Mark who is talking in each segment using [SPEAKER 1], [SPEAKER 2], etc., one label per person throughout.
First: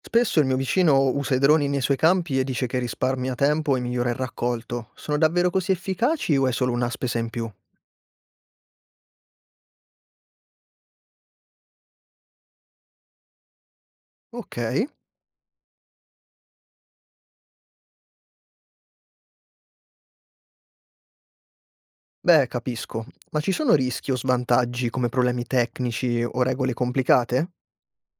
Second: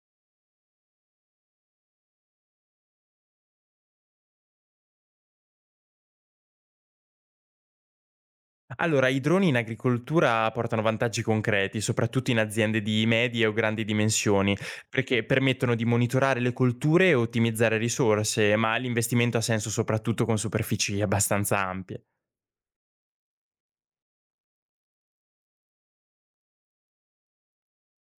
[SPEAKER 1] Spesso il mio vicino usa i droni nei suoi campi e dice che risparmia tempo e migliora il raccolto. Sono davvero così efficaci o è solo una spesa in più?
[SPEAKER 2] Allora, i droni in agricoltura portano vantaggi concreti, soprattutto in aziende di medie o grandi dimensioni,
[SPEAKER 1] Ok,
[SPEAKER 2] perché permettono di monitorare le colture e ottimizzare risorse, ma l'investimento ha senso soprattutto con superfici abbastanza ampie.
[SPEAKER 1] beh, capisco. Ma ci sono rischi o svantaggi come problemi tecnici o regole complicate?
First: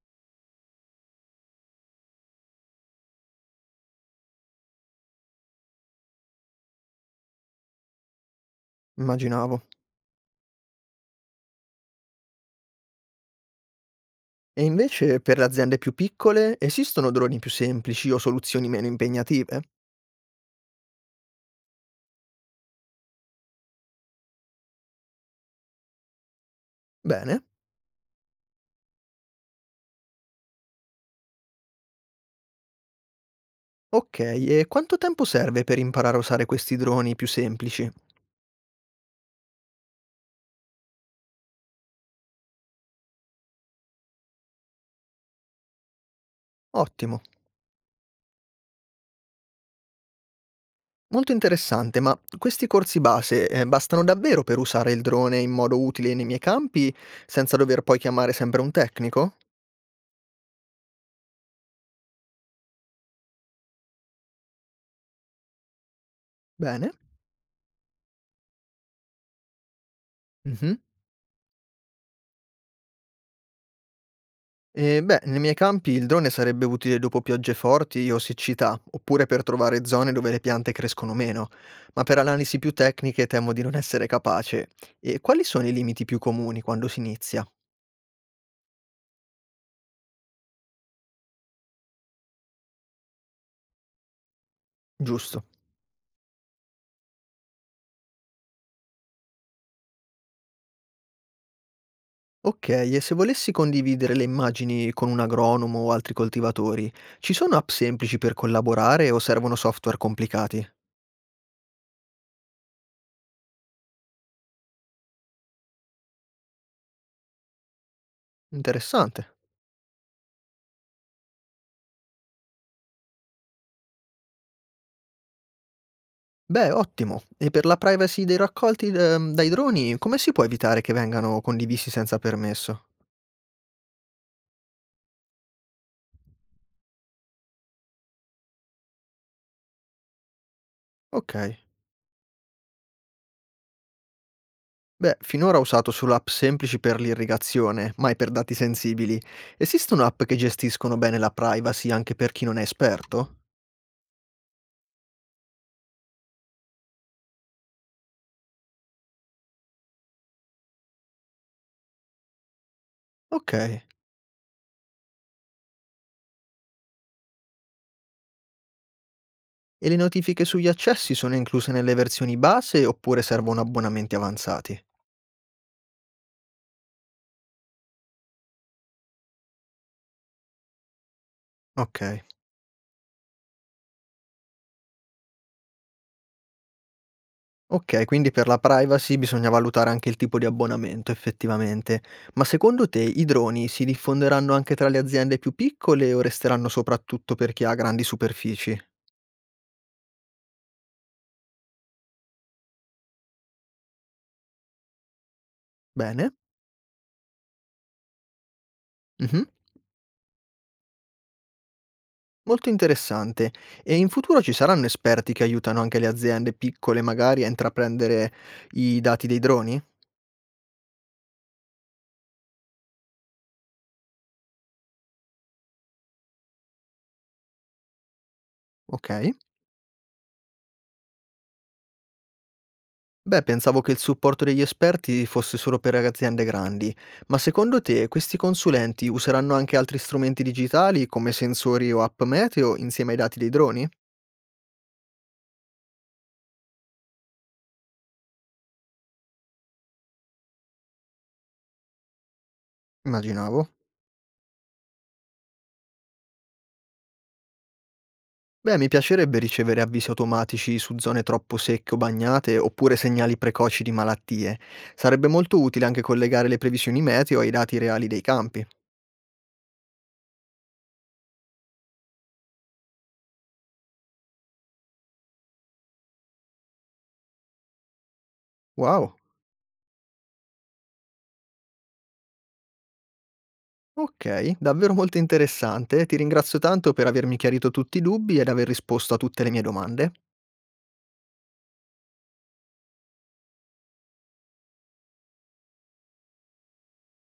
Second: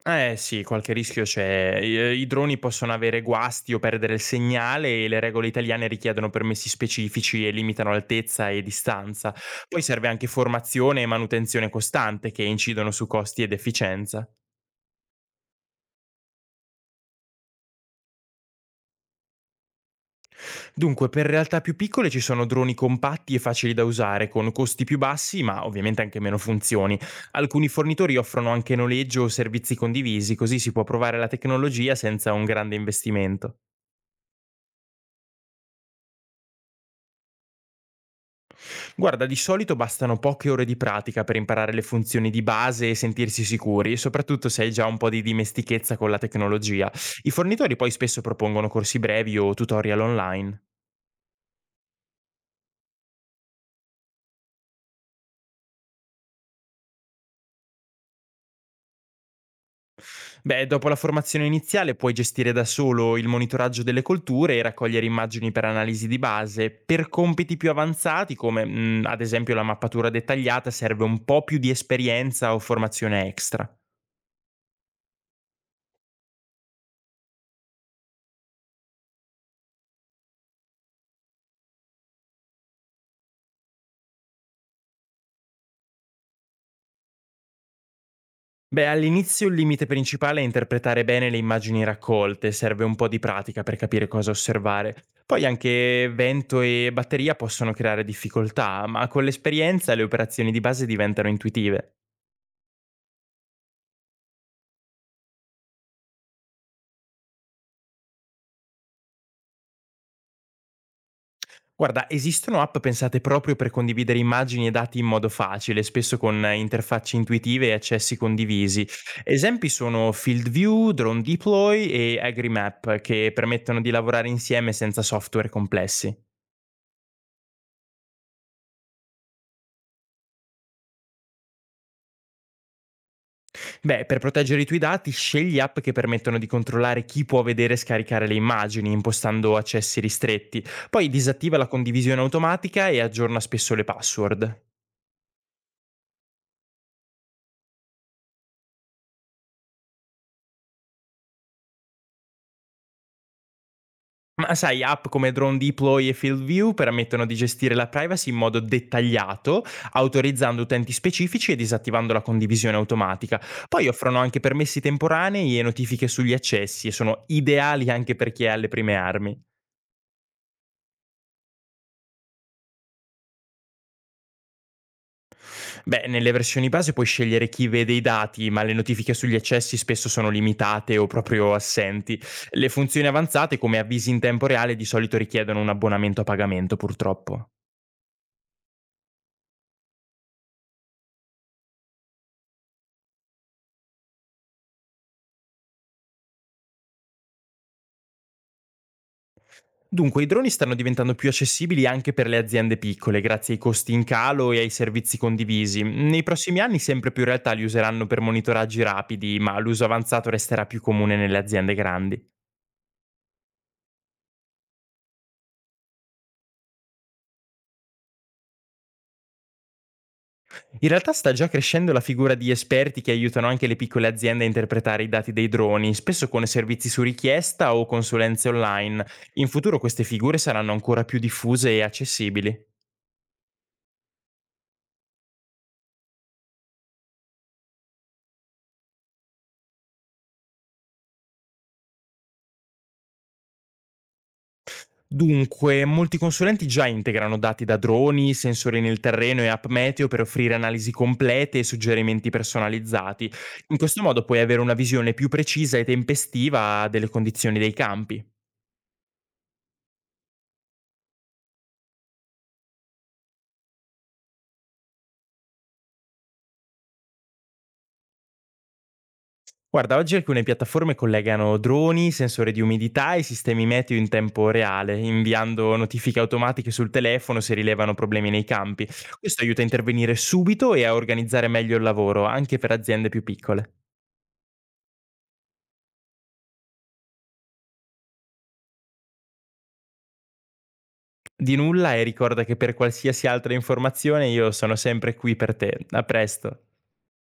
[SPEAKER 2] Eh sì, qualche rischio c'è. I droni possono avere guasti o perdere il segnale e le regole italiane richiedono permessi specifici e limitano altezza e distanza.
[SPEAKER 1] Immaginavo.
[SPEAKER 2] Poi serve anche formazione e manutenzione costante che incidono su costi ed efficienza.
[SPEAKER 1] E invece per le aziende più piccole esistono droni più semplici o soluzioni meno impegnative?
[SPEAKER 2] Dunque, per realtà più piccole ci sono droni compatti e facili da usare, con costi più bassi, ma ovviamente anche meno funzioni.
[SPEAKER 1] Bene.
[SPEAKER 2] Alcuni fornitori offrono anche noleggio o servizi condivisi, così si può provare la tecnologia senza un grande investimento.
[SPEAKER 1] Ok, e quanto tempo serve per imparare a usare questi droni più semplici?
[SPEAKER 2] Guarda, di solito bastano poche ore di pratica per imparare le funzioni di base e sentirsi sicuri, soprattutto se hai già un po' di dimestichezza con la tecnologia.
[SPEAKER 1] Ottimo.
[SPEAKER 2] I fornitori poi spesso propongono corsi brevi o tutorial online.
[SPEAKER 1] Molto interessante, ma questi corsi base, bastano davvero per usare il drone in modo utile nei miei campi, senza dover poi chiamare sempre un tecnico?
[SPEAKER 2] Beh, dopo la formazione iniziale puoi gestire da solo il monitoraggio delle colture e raccogliere immagini per analisi di base.
[SPEAKER 1] Bene.
[SPEAKER 2] Per compiti più avanzati, come ad esempio la mappatura dettagliata,
[SPEAKER 1] Mhm.
[SPEAKER 2] serve un po' più di esperienza o formazione extra.
[SPEAKER 1] E beh, nei miei campi il drone sarebbe utile dopo piogge forti o siccità, oppure per trovare zone dove le piante crescono meno, ma per analisi più tecniche temo di non essere capace. E quali sono i limiti più comuni quando si inizia?
[SPEAKER 2] Beh, all'inizio il limite principale è interpretare bene le immagini raccolte, serve un po' di pratica per capire cosa osservare.
[SPEAKER 1] Giusto.
[SPEAKER 2] Poi anche vento e batteria possono creare difficoltà, ma con l'esperienza le operazioni di base diventano intuitive.
[SPEAKER 1] Okay, e se volessi condividere le immagini con un agronomo o altri coltivatori, ci sono app semplici per collaborare o servono software complicati?
[SPEAKER 2] Guarda, esistono app pensate proprio per condividere immagini e dati in modo facile, spesso con interfacce intuitive e accessi condivisi.
[SPEAKER 1] Interessante.
[SPEAKER 2] Esempi sono FieldView, Drone Deploy e AgriMap, che permettono di lavorare insieme senza software complessi.
[SPEAKER 1] Beh, ottimo. E per la privacy dei raccolti, dai droni, come si può evitare che vengano condivisi senza permesso?
[SPEAKER 2] Beh, per proteggere i tuoi dati, scegli app che permettono di controllare chi può vedere e scaricare le immagini, impostando accessi ristretti. Poi disattiva
[SPEAKER 1] Ok.
[SPEAKER 2] la condivisione automatica e aggiorna spesso le password.
[SPEAKER 1] Beh, finora ho usato solo app semplici per l'irrigazione, mai per dati sensibili. Esistono app che gestiscono bene la privacy anche per chi non è esperto?
[SPEAKER 2] Ma sai, app come Drone Deploy e Field View permettono di gestire la privacy in modo dettagliato, autorizzando utenti specifici e disattivando la condivisione automatica.
[SPEAKER 1] Ok.
[SPEAKER 2] Poi offrono anche permessi temporanei e notifiche sugli accessi e sono ideali anche per chi è alle prime armi.
[SPEAKER 1] E le notifiche sugli accessi sono incluse nelle versioni base oppure servono abbonamenti avanzati?
[SPEAKER 2] Beh, nelle versioni base puoi scegliere chi vede i dati, ma le notifiche sugli accessi spesso sono limitate o proprio assenti.
[SPEAKER 1] Okay.
[SPEAKER 2] Le funzioni avanzate come avvisi in tempo reale di solito richiedono un abbonamento a pagamento, purtroppo.
[SPEAKER 1] Okay, quindi per la privacy bisogna valutare anche il tipo di abbonamento effettivamente. Ma secondo te i droni si diffonderanno anche tra le aziende più piccole o resteranno soprattutto per chi ha grandi superfici?
[SPEAKER 2] Dunque, i droni stanno diventando più accessibili anche per le aziende piccole, grazie ai costi in calo e ai servizi condivisi. Nei
[SPEAKER 1] Bene.
[SPEAKER 2] prossimi anni sempre più realtà li useranno per monitoraggi rapidi,
[SPEAKER 1] Mh-mh.
[SPEAKER 2] ma l'uso avanzato resterà più comune nelle aziende grandi.
[SPEAKER 1] Molto interessante. E in futuro ci saranno esperti che aiutano anche le aziende piccole magari a intraprendere i dati dei droni?
[SPEAKER 2] In realtà sta già crescendo la figura di esperti che aiutano anche le piccole aziende a interpretare i dati dei droni, spesso con servizi su richiesta o consulenze online.
[SPEAKER 1] Okay.
[SPEAKER 2] In futuro queste figure saranno ancora più diffuse e accessibili.
[SPEAKER 1] Beh, pensavo che il supporto degli esperti fosse solo per aziende grandi, ma secondo te questi consulenti useranno anche altri strumenti digitali come sensori o app meteo insieme ai dati dei droni?
[SPEAKER 2] Dunque, molti consulenti già integrano dati da droni, sensori nel terreno e app meteo per offrire analisi complete e suggerimenti personalizzati.
[SPEAKER 1] Immaginavo.
[SPEAKER 2] In questo modo puoi avere una visione più precisa e tempestiva delle condizioni dei campi.
[SPEAKER 1] Beh, mi piacerebbe ricevere avvisi automatici su zone troppo secche o bagnate oppure segnali precoci di malattie. Sarebbe molto utile anche collegare le previsioni meteo ai dati reali dei campi.
[SPEAKER 2] Guarda, oggi alcune piattaforme collegano droni, sensori di umidità e sistemi meteo in tempo reale, inviando notifiche automatiche sul telefono se rilevano problemi nei campi.
[SPEAKER 1] Wow.
[SPEAKER 2] Questo aiuta a intervenire subito e a organizzare meglio il lavoro, anche per aziende più piccole.
[SPEAKER 1] Ok, davvero molto interessante. Ti ringrazio tanto per avermi chiarito tutti i dubbi ed aver risposto a tutte le mie domande.
[SPEAKER 2] Di nulla e ricorda che per qualsiasi altra informazione io sono sempre qui per te. A presto.